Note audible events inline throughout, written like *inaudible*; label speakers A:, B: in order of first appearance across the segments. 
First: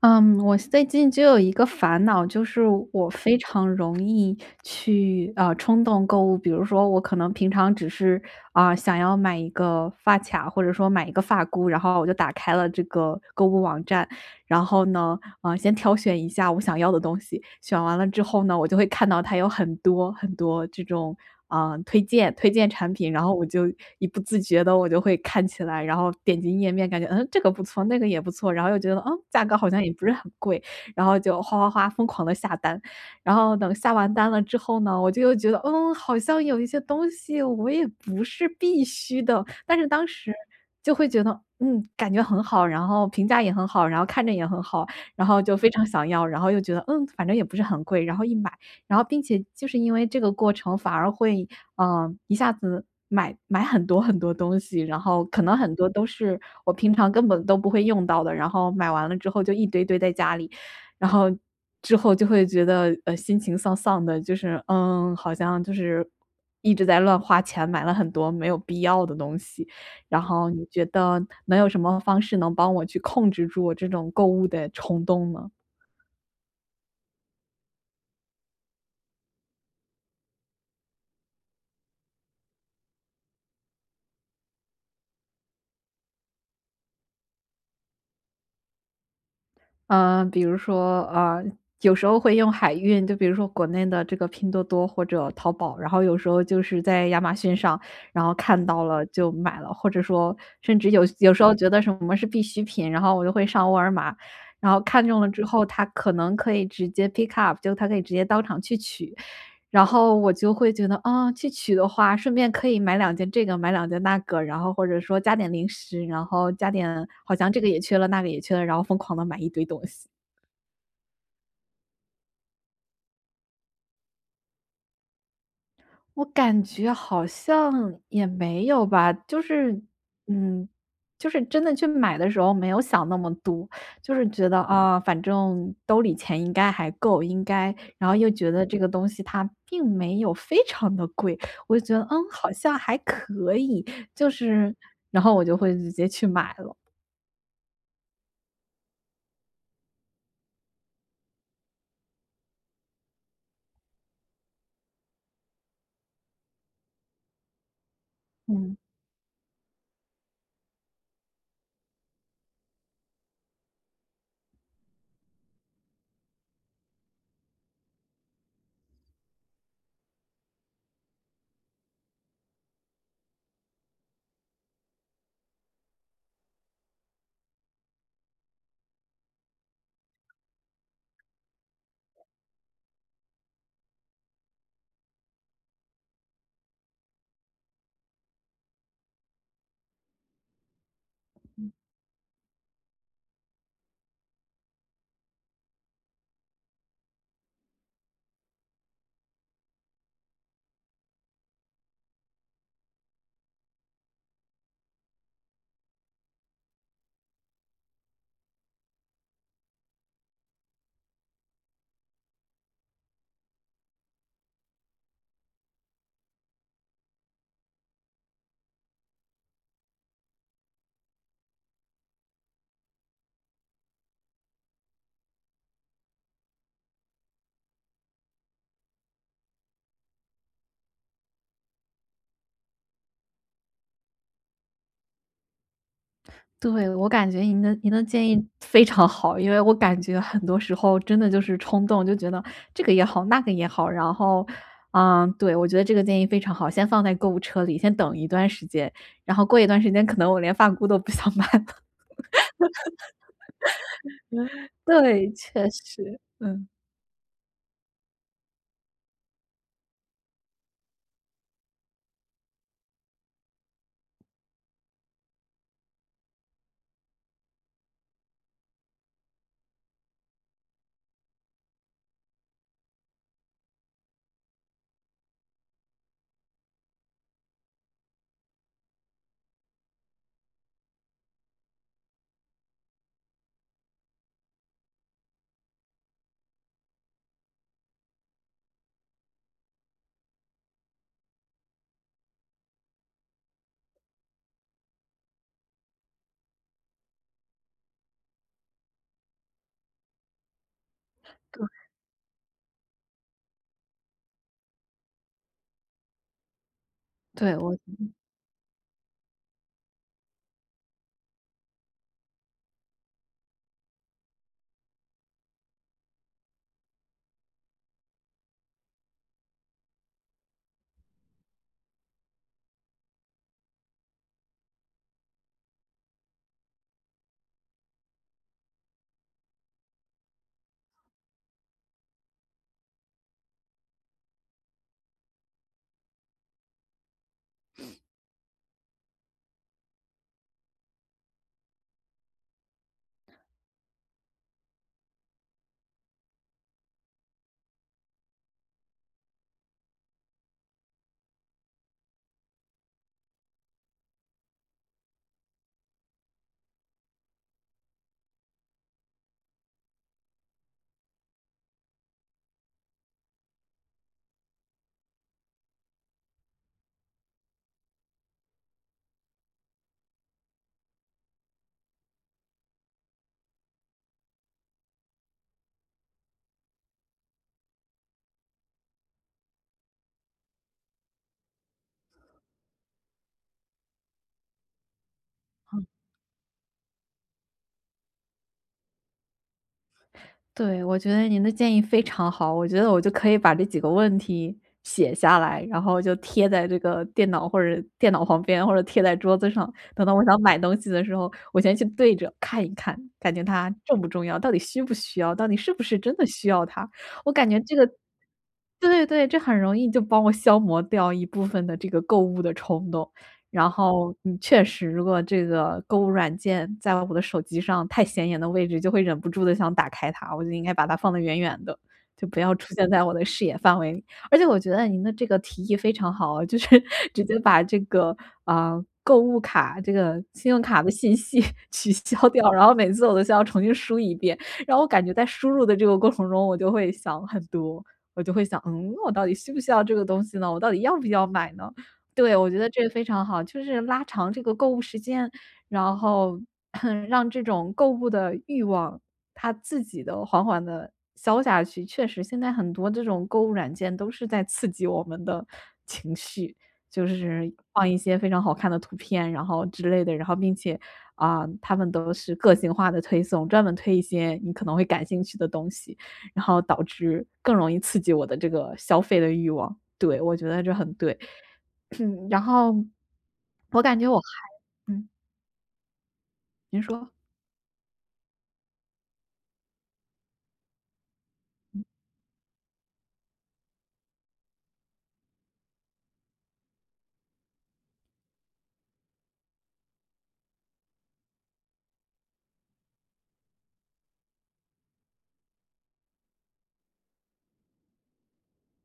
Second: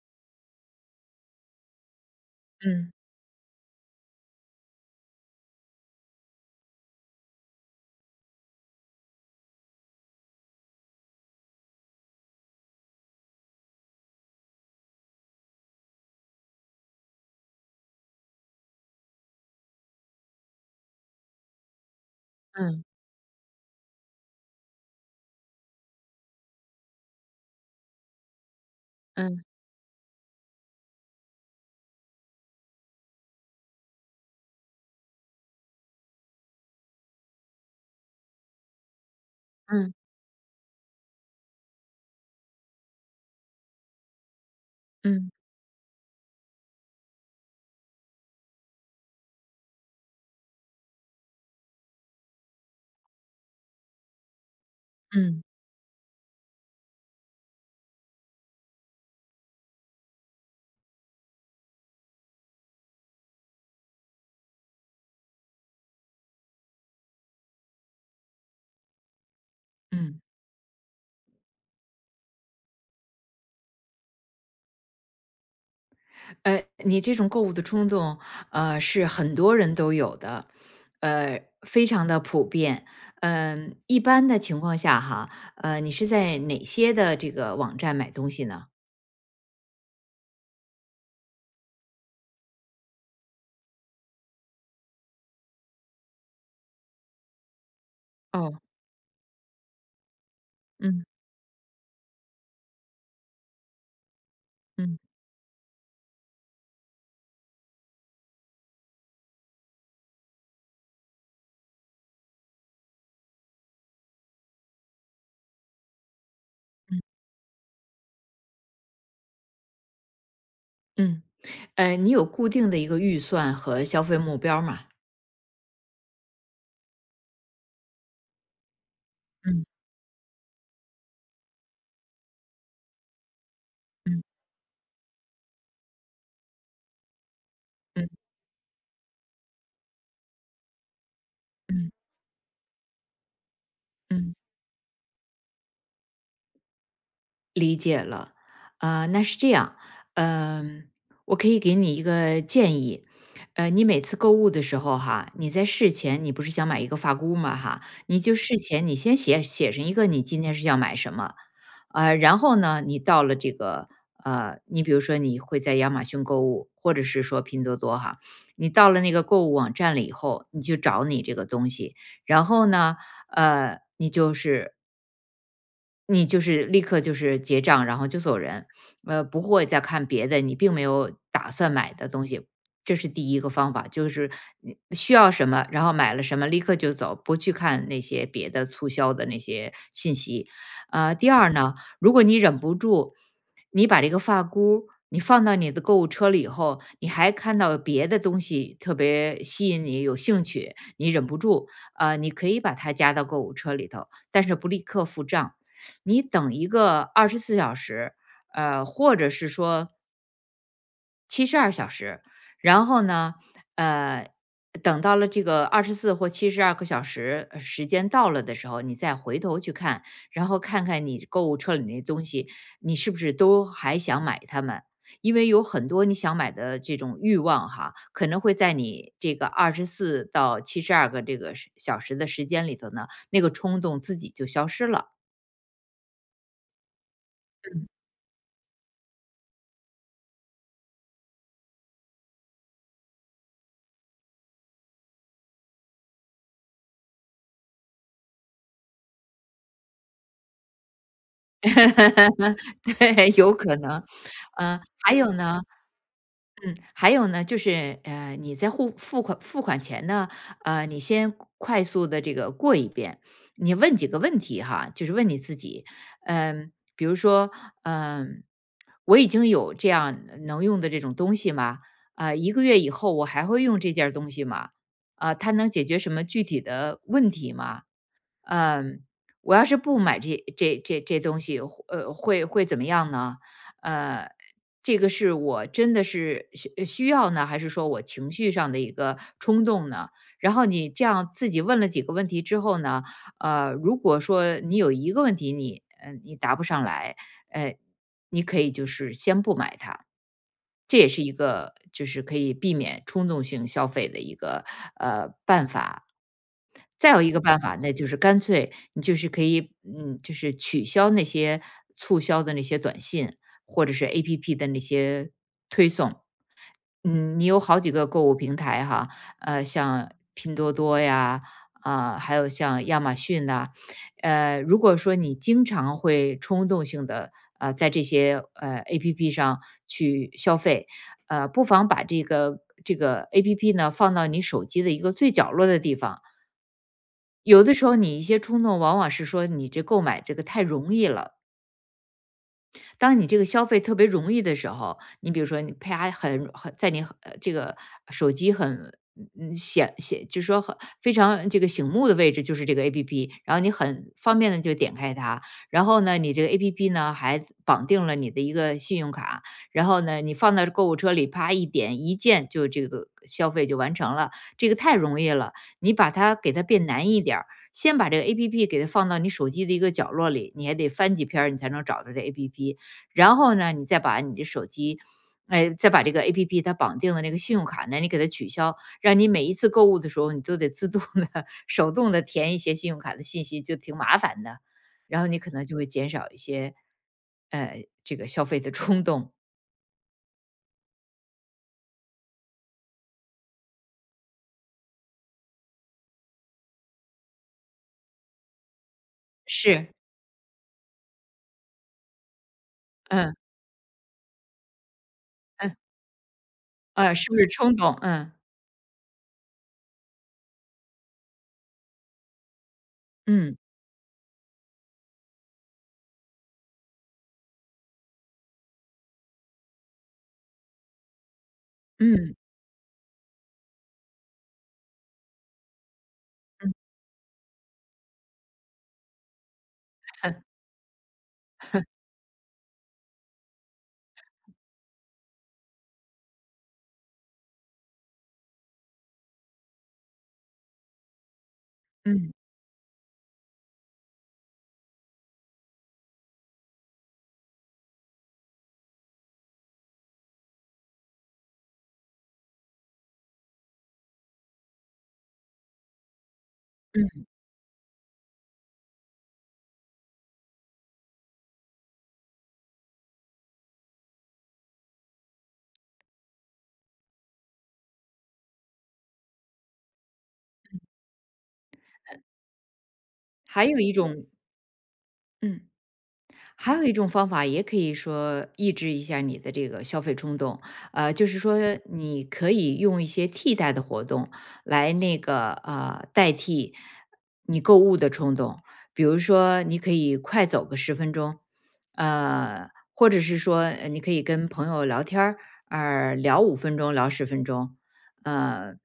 A: 嗯，我最近就有一个烦恼，就是
B: 嗯
A: 我非常容易去冲动购物。比如说，我可能平常只是想要买一个发卡，或者说买一个发箍，然后我就打开了这个购物网站，然后呢，先挑选一下我想要的东西，选完了之后呢，我就会看到它有很多很多这种，推荐
B: 嗯
A: 产品，然后我就一不自觉的我就会看起来，然后点进页面感觉，嗯，这个不错，那个也不错，然后又觉得，嗯，
B: 嗯
A: 价格好像也不是很贵，然后就哗哗哗疯狂的下单。然后等下完单了之后呢，我就又觉得，嗯，好像有一些东西我也不是必须的，但是
B: 嗯
A: 当时就会觉得，嗯，感觉很好，然后评价也很好，然后看着也很好，然
B: 嗯
A: 后就非常想要，然后又觉得，嗯，反正也不是很贵，然后一买，然后并且就是因为这个过程反而会，一下子买很多很多东西，然后可
B: 嗯
A: 能很多都是我平常根本都不会用到的，然后买完了之后就一堆堆在家里，然后之后就会觉得，心情丧丧的，就是，嗯，好像就是一直在乱花钱，买了很多没有必要的东西。然
B: 嗯，
A: 后你觉得能有什么方式能帮我去控制住我这种购物的冲动呢？
B: 你这种购物的冲动，是很多人都有的，非常的普遍。一般的情况下哈，你是在哪些的这个网站买东西呢？
A: 嗯，比如说，有时候会用海运，就比如说国内的这个拼多多或者淘宝，然后有时候就是在亚马逊上，然后
B: 哦，
A: 看到了就买了，或者说甚至有
B: 嗯
A: 有时候觉得什么是必需品，然后我就会上沃尔玛，然后
B: 嗯
A: 看中了之后，它可能可以直接 pick up，就它可以直接当场去取，然后我就会觉得，啊，去取的话，顺便可以买两件这个，买两件那个，然后或者说加点零食，然后加
B: 嗯
A: 点好像这个也缺了，那个也缺了，然后疯狂的买一堆东西。
B: 嗯，你有固定的一个预算和消费目标吗？
A: 我感觉好像也没有吧，就
B: 嗯
A: 是，嗯，就是真的去买的时候没有想那么多，就
B: 嗯
A: 是觉得啊，反正兜里钱应该还够，应该，然后
B: 嗯
A: 又觉得这个东西它并没有非常的贵，我就觉得
B: 嗯
A: 嗯，好像还可以，就
B: 嗯。
A: 是，然后我就会直接去买了，
B: 理解了，那是这样，嗯、我可以给你一个建议，你每次购物的时候哈，你在事前你不是想买一个发箍嘛哈，你就事
A: 嗯。
B: 前你先写上一个你今天是要买什么，然后呢，你到了这个你比如说你会在亚马逊购物，或者是说拼多多哈，你到了那个购物网站了以后，你就找你这个东西，然后呢，呃，你就是你就是立刻就是结账，然后就走人，不会再看别的你并没有打算买的东西，这是第一个方法，就是你需要什么，然后买了什么立刻就走，不去看那些别的促销的那些信息。第二呢，如果你忍不住，你把这个发箍。你放到你的购物车里以后，你还看到别的东西特别吸引你、有兴趣，你忍不住，你可以把它加到购物车里头，但是不立刻付账，你等一个二十四小时，或者是说七十二小时，然后呢，呃，等到了这个二十四或七十二个小时时间到了的时候，你再回头去看，然后看看你购物车里那东西，你是不是都还想买它们？因为有很多你想买的这种欲望哈，可能会在你这个二十四到七十二个这个时小时的时间里头呢，那个冲动自己就消失了。
A: 对，我感觉您的建议非常好，因为我感觉很多时候真的就是冲动，就觉得这个也好，那个也好，然后，嗯，对，我觉得这个建议非常好，先放在购物车里，先等一段时间，然后过一段时间可能我连发箍都不想 *laughs* 买了。*laughs*
B: *laughs* 哈，对，有可能。嗯，还
A: 对，
B: 有呢
A: 确实，嗯，
B: 嗯，还有呢，就是你在付款前呢，你先快速的这个过一遍，你问几个问题哈，就是问你自己，嗯，比如说，嗯，我已经有这样能用的这种东西吗？啊一个月以后我还会用这件儿东西吗？啊，它能解决什么具体的问题吗？嗯，我要是不买这东西，会怎么样呢？呃，这个是我真的是需要呢，还是说我情绪上的一个冲动呢？然后你这样自己问了几个问题之后呢，如果说你有一个问题你你答不上来，呃，你可以就是先不买它。这也是一
A: 对，
B: 个就是可以避免冲动性消费的一个办法。再有一个
A: 对，
B: 办法，那就是干脆你就是可以，嗯，就是取消那些促销的那些短信，或者是 A P P 的那些推送，嗯，你有好几个购物平台哈，像拼多多呀，还有像亚马逊呐、如果说你经常会冲动性的在这些A P P 上去消费，不妨把这个 A P P 呢放到你手机的一个最角落的地方。有的时候，你一些冲动往往是说你这购买这个太容易了，当你这个消费特别容易的时候，你比如说你啪很在你很这个手机很，就是说很非常这个醒目的位置就是这个 A P P，然后你很方便的就点开它，然后呢，你这个 A P P 呢还绑定了你的一个信用卡，然后呢，你放到购物车里，啪一点一键就这个消费就完成了，这个太容易了。你把它给它变难一点儿先把这个 A P P 给它放到你手机的一个角落里，你还得翻几篇儿你才能找到这 A P P。然后呢，你再把你的手机，哎，再把这个 APP 它绑定的那个信用卡呢，你给它取消，让你每一次购物的时候，你都得自动的、*laughs* 手动的填一些信用卡的信息，就挺麻烦的。然后你可能就会减少一些，这个消费的冲动 *laughs*。
A: 我觉得您的建议非常好，我觉得我就可以把这几个问题写下来，然后就贴在这个电脑或者电脑旁边，或者贴在桌子上，
B: 是，
A: 等到我想买东西的时候，我先去对着看一看，感
B: 嗯
A: 觉它重不重要，到底需不需要，到底是
B: 嗯，
A: 不是真的需要它。
B: 啊，
A: 我
B: 是不是
A: 感觉
B: 冲
A: 这个
B: 动？嗯
A: 对对对，这很容易就帮我消磨掉一部分的这个购物的冲动。
B: 嗯
A: 然后，嗯，确实如果这个购物软件在我的手机上太显眼的位置，就会忍不住的想打开它，我就应该把它放的远远的，就
B: 嗯
A: 不要出现在我的视野范围里。而且我觉得您的这个提议非常好啊就是
B: 嗯
A: *laughs* 直接把这个，啊，购物卡这个
B: 嗯
A: 信用卡的信息 *laughs* 取消掉，然后每次我都需要重新输一遍，然后我感觉在输入的这个过程中，我就会想很多，我就会想：“嗯，我到底需不需要这个东西呢？我到底要不要买呢？”
B: 嗯。
A: 对，我觉得这个非常好，就是拉长这个购物时间，然后 *clears throat* 让这种购物的欲望，它自己的缓缓的消下去。确实现在很多这种购物软件都是在刺激我们的 *laughs* 情绪，就
B: 嗯
A: 是放一些非常好看的图片，然后之类的，然后并且，啊，他们都是个性化的推送，专门推一些你可能会感兴趣的东西，然后导致更容易刺激我的这个消费的欲望。对，我觉得这很对。嗯，然后
B: 还有
A: 我
B: 一
A: 感觉我
B: 种，
A: 还嗯，
B: 嗯。还
A: 您
B: 有一种
A: 说。
B: 方法，也可以说抑制一下你的这个消费冲动，就是说你可以用一些替代的活动来那个代替你购物的冲动，比如说你可以快走个十分钟，呃，或者是说你可以跟朋友聊天儿，聊五分钟，聊十分钟，呃，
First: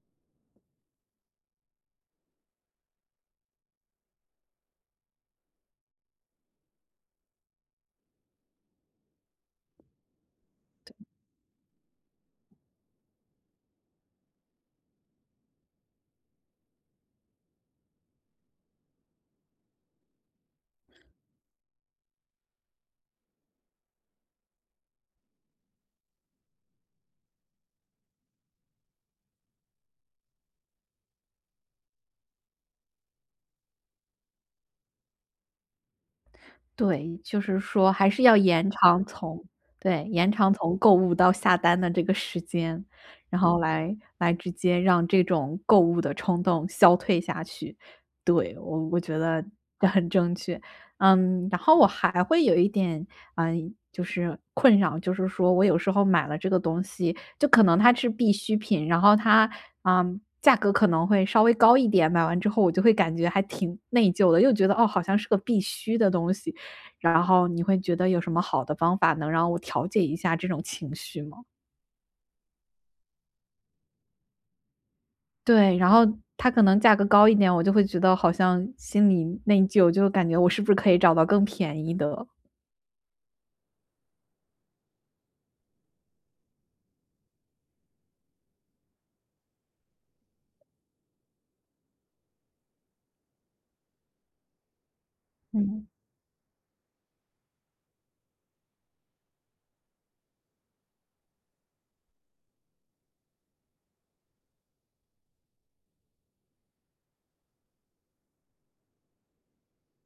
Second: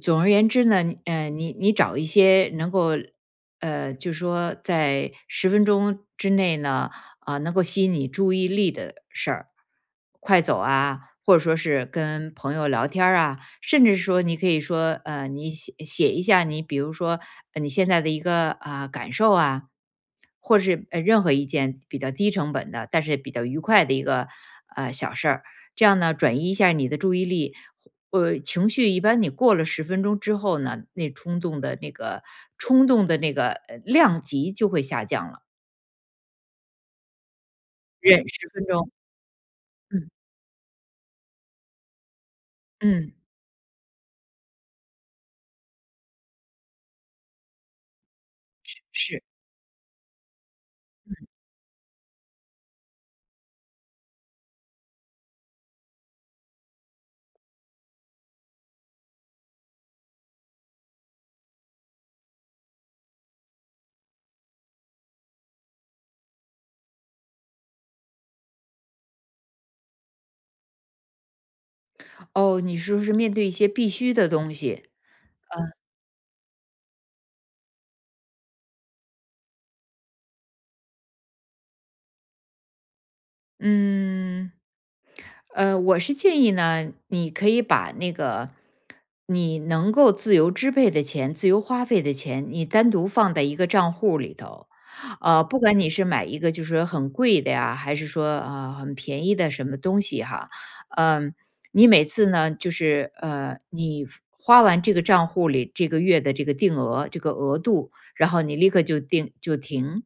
B: 总而言之呢，你找一些能够就说在十分钟之内呢，啊，能够吸引你注意力的事儿，快走啊，或者说是跟朋友聊天儿啊，甚至说你可以说，你写一下你，比如说、你现在的一个感受啊，或是任何一件比较低成本的，但是比较愉快的一个小事儿，这样呢转移一下你的注意力。情绪一般你过了十分钟之后呢，那冲动的那个量级就会下降了。
A: 对，就是说还
B: 忍
A: 是要
B: 十分
A: 延
B: 钟，
A: 长从对，
B: 嗯。
A: 延长从购物到下单的这个时间，
B: 嗯，
A: 然后来直接让这种购物的冲动消退下去。对，我觉
B: 是。
A: 得这很正确。嗯，然后我还会有一点，嗯，就是困扰，就是说我有时候买了这个东西，就可能它是必需品，然后它，嗯，价格可能会稍微高一点，买完之后我就会感觉还挺内疚的，又觉得哦，好像是个必须的东西，然后你会觉得有什么好的方法能让我调节一下这种情绪吗？
B: 哦，你说是面对一些必须的东西，
A: 对，然后它可能价格高一点，我就会觉得好像心里内疚，就感觉我是不是可以找到更便宜的？
B: 嗯，我是建议呢，你可以把那个你能够自由支配的钱、自由花费的钱，你单独放在一个账户里头。不管
A: 嗯
B: 你是买一个就是很贵的呀，还是说很便宜的什么东西哈，嗯、你每次呢就是你花完这个账户里这个月的这个定额这个额度，然后你立刻就定就停，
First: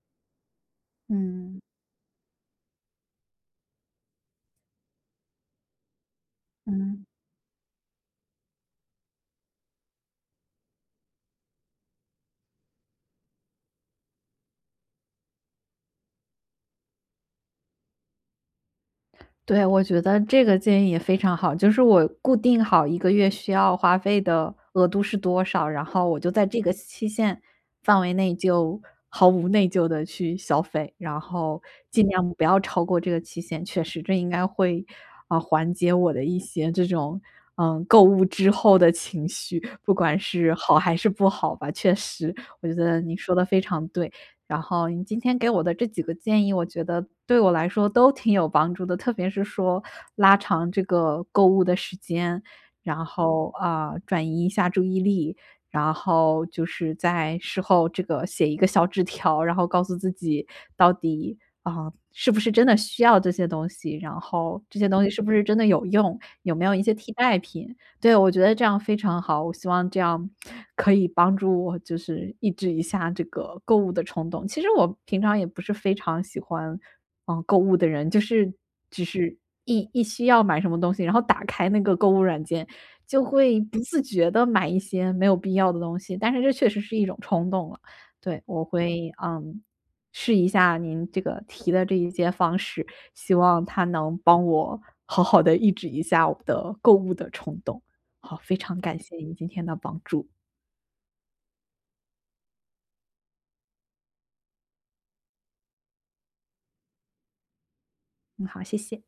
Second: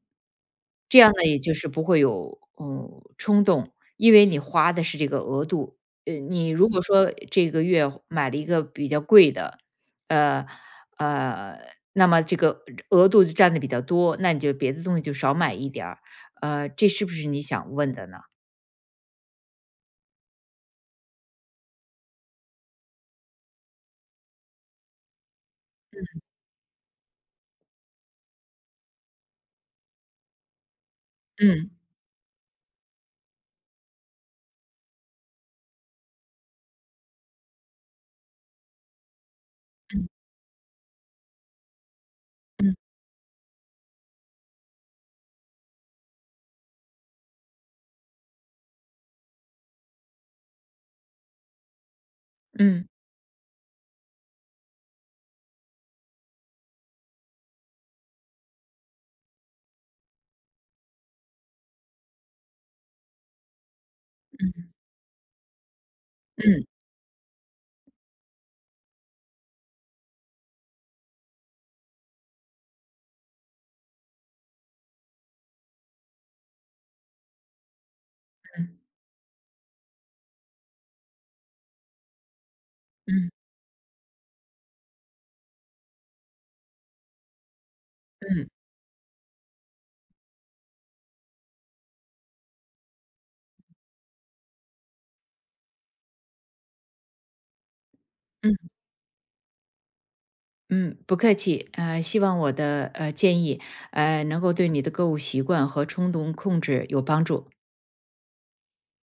B: 这样呢也就
A: 嗯
B: 是不会有冲动。因为你花的是这个额度。你如果
A: 嗯。
B: 说这个月买了一个比较贵的，呃呃，那么这个额度就占的比较多，那你就别的东西就少买一点儿。这是不是你想问的呢？
A: 对，我觉得这个建议也非常好，就是我固定好一个月需要花费的额度是多少，然后我就在这个期限范围内就毫无内疚的去消费，然后
B: 嗯
A: 尽量不要超过这个期限。确实这应该会缓解我的一些这种，嗯，购物之后的情绪，不管
B: 嗯
A: 是好还是不好吧，确实，我觉
B: 嗯
A: 得你说的非常对。然后你今天给我的这几个建议，我觉得对我来说都挺有帮助的，特别是说拉长这个购物的时间，
B: 嗯
A: 然后转移一下注意力，然后就是在事后这个写一个小纸条，然后告诉自己到底是不是真的需要这些东西，然后这些东西是不是真的有用，有没
B: 嗯
A: 有一些替代品。对，我觉得这样非常好，我希望这样可以帮助我就是抑制一下这个购物的冲动。其实我平常也不是非常喜欢，嗯，购物的人，就是只是一需要买什么东西，然后打开那个购物软件，就
B: 嗯
A: 会不自觉的买一些没有必要的东西，但是这确实是一种冲动了。对，
B: 嗯
A: 我会，嗯，试一下您这个提的这一些方式，希望它能帮我好好的抑制一下我的购物的冲动。好，非
B: 嗯
A: 常感谢您今天的帮助。
B: 嗯，不客气。希望我的建议，能够对你的购物习惯和冲动控制有帮助。
A: 嗯，好，谢谢。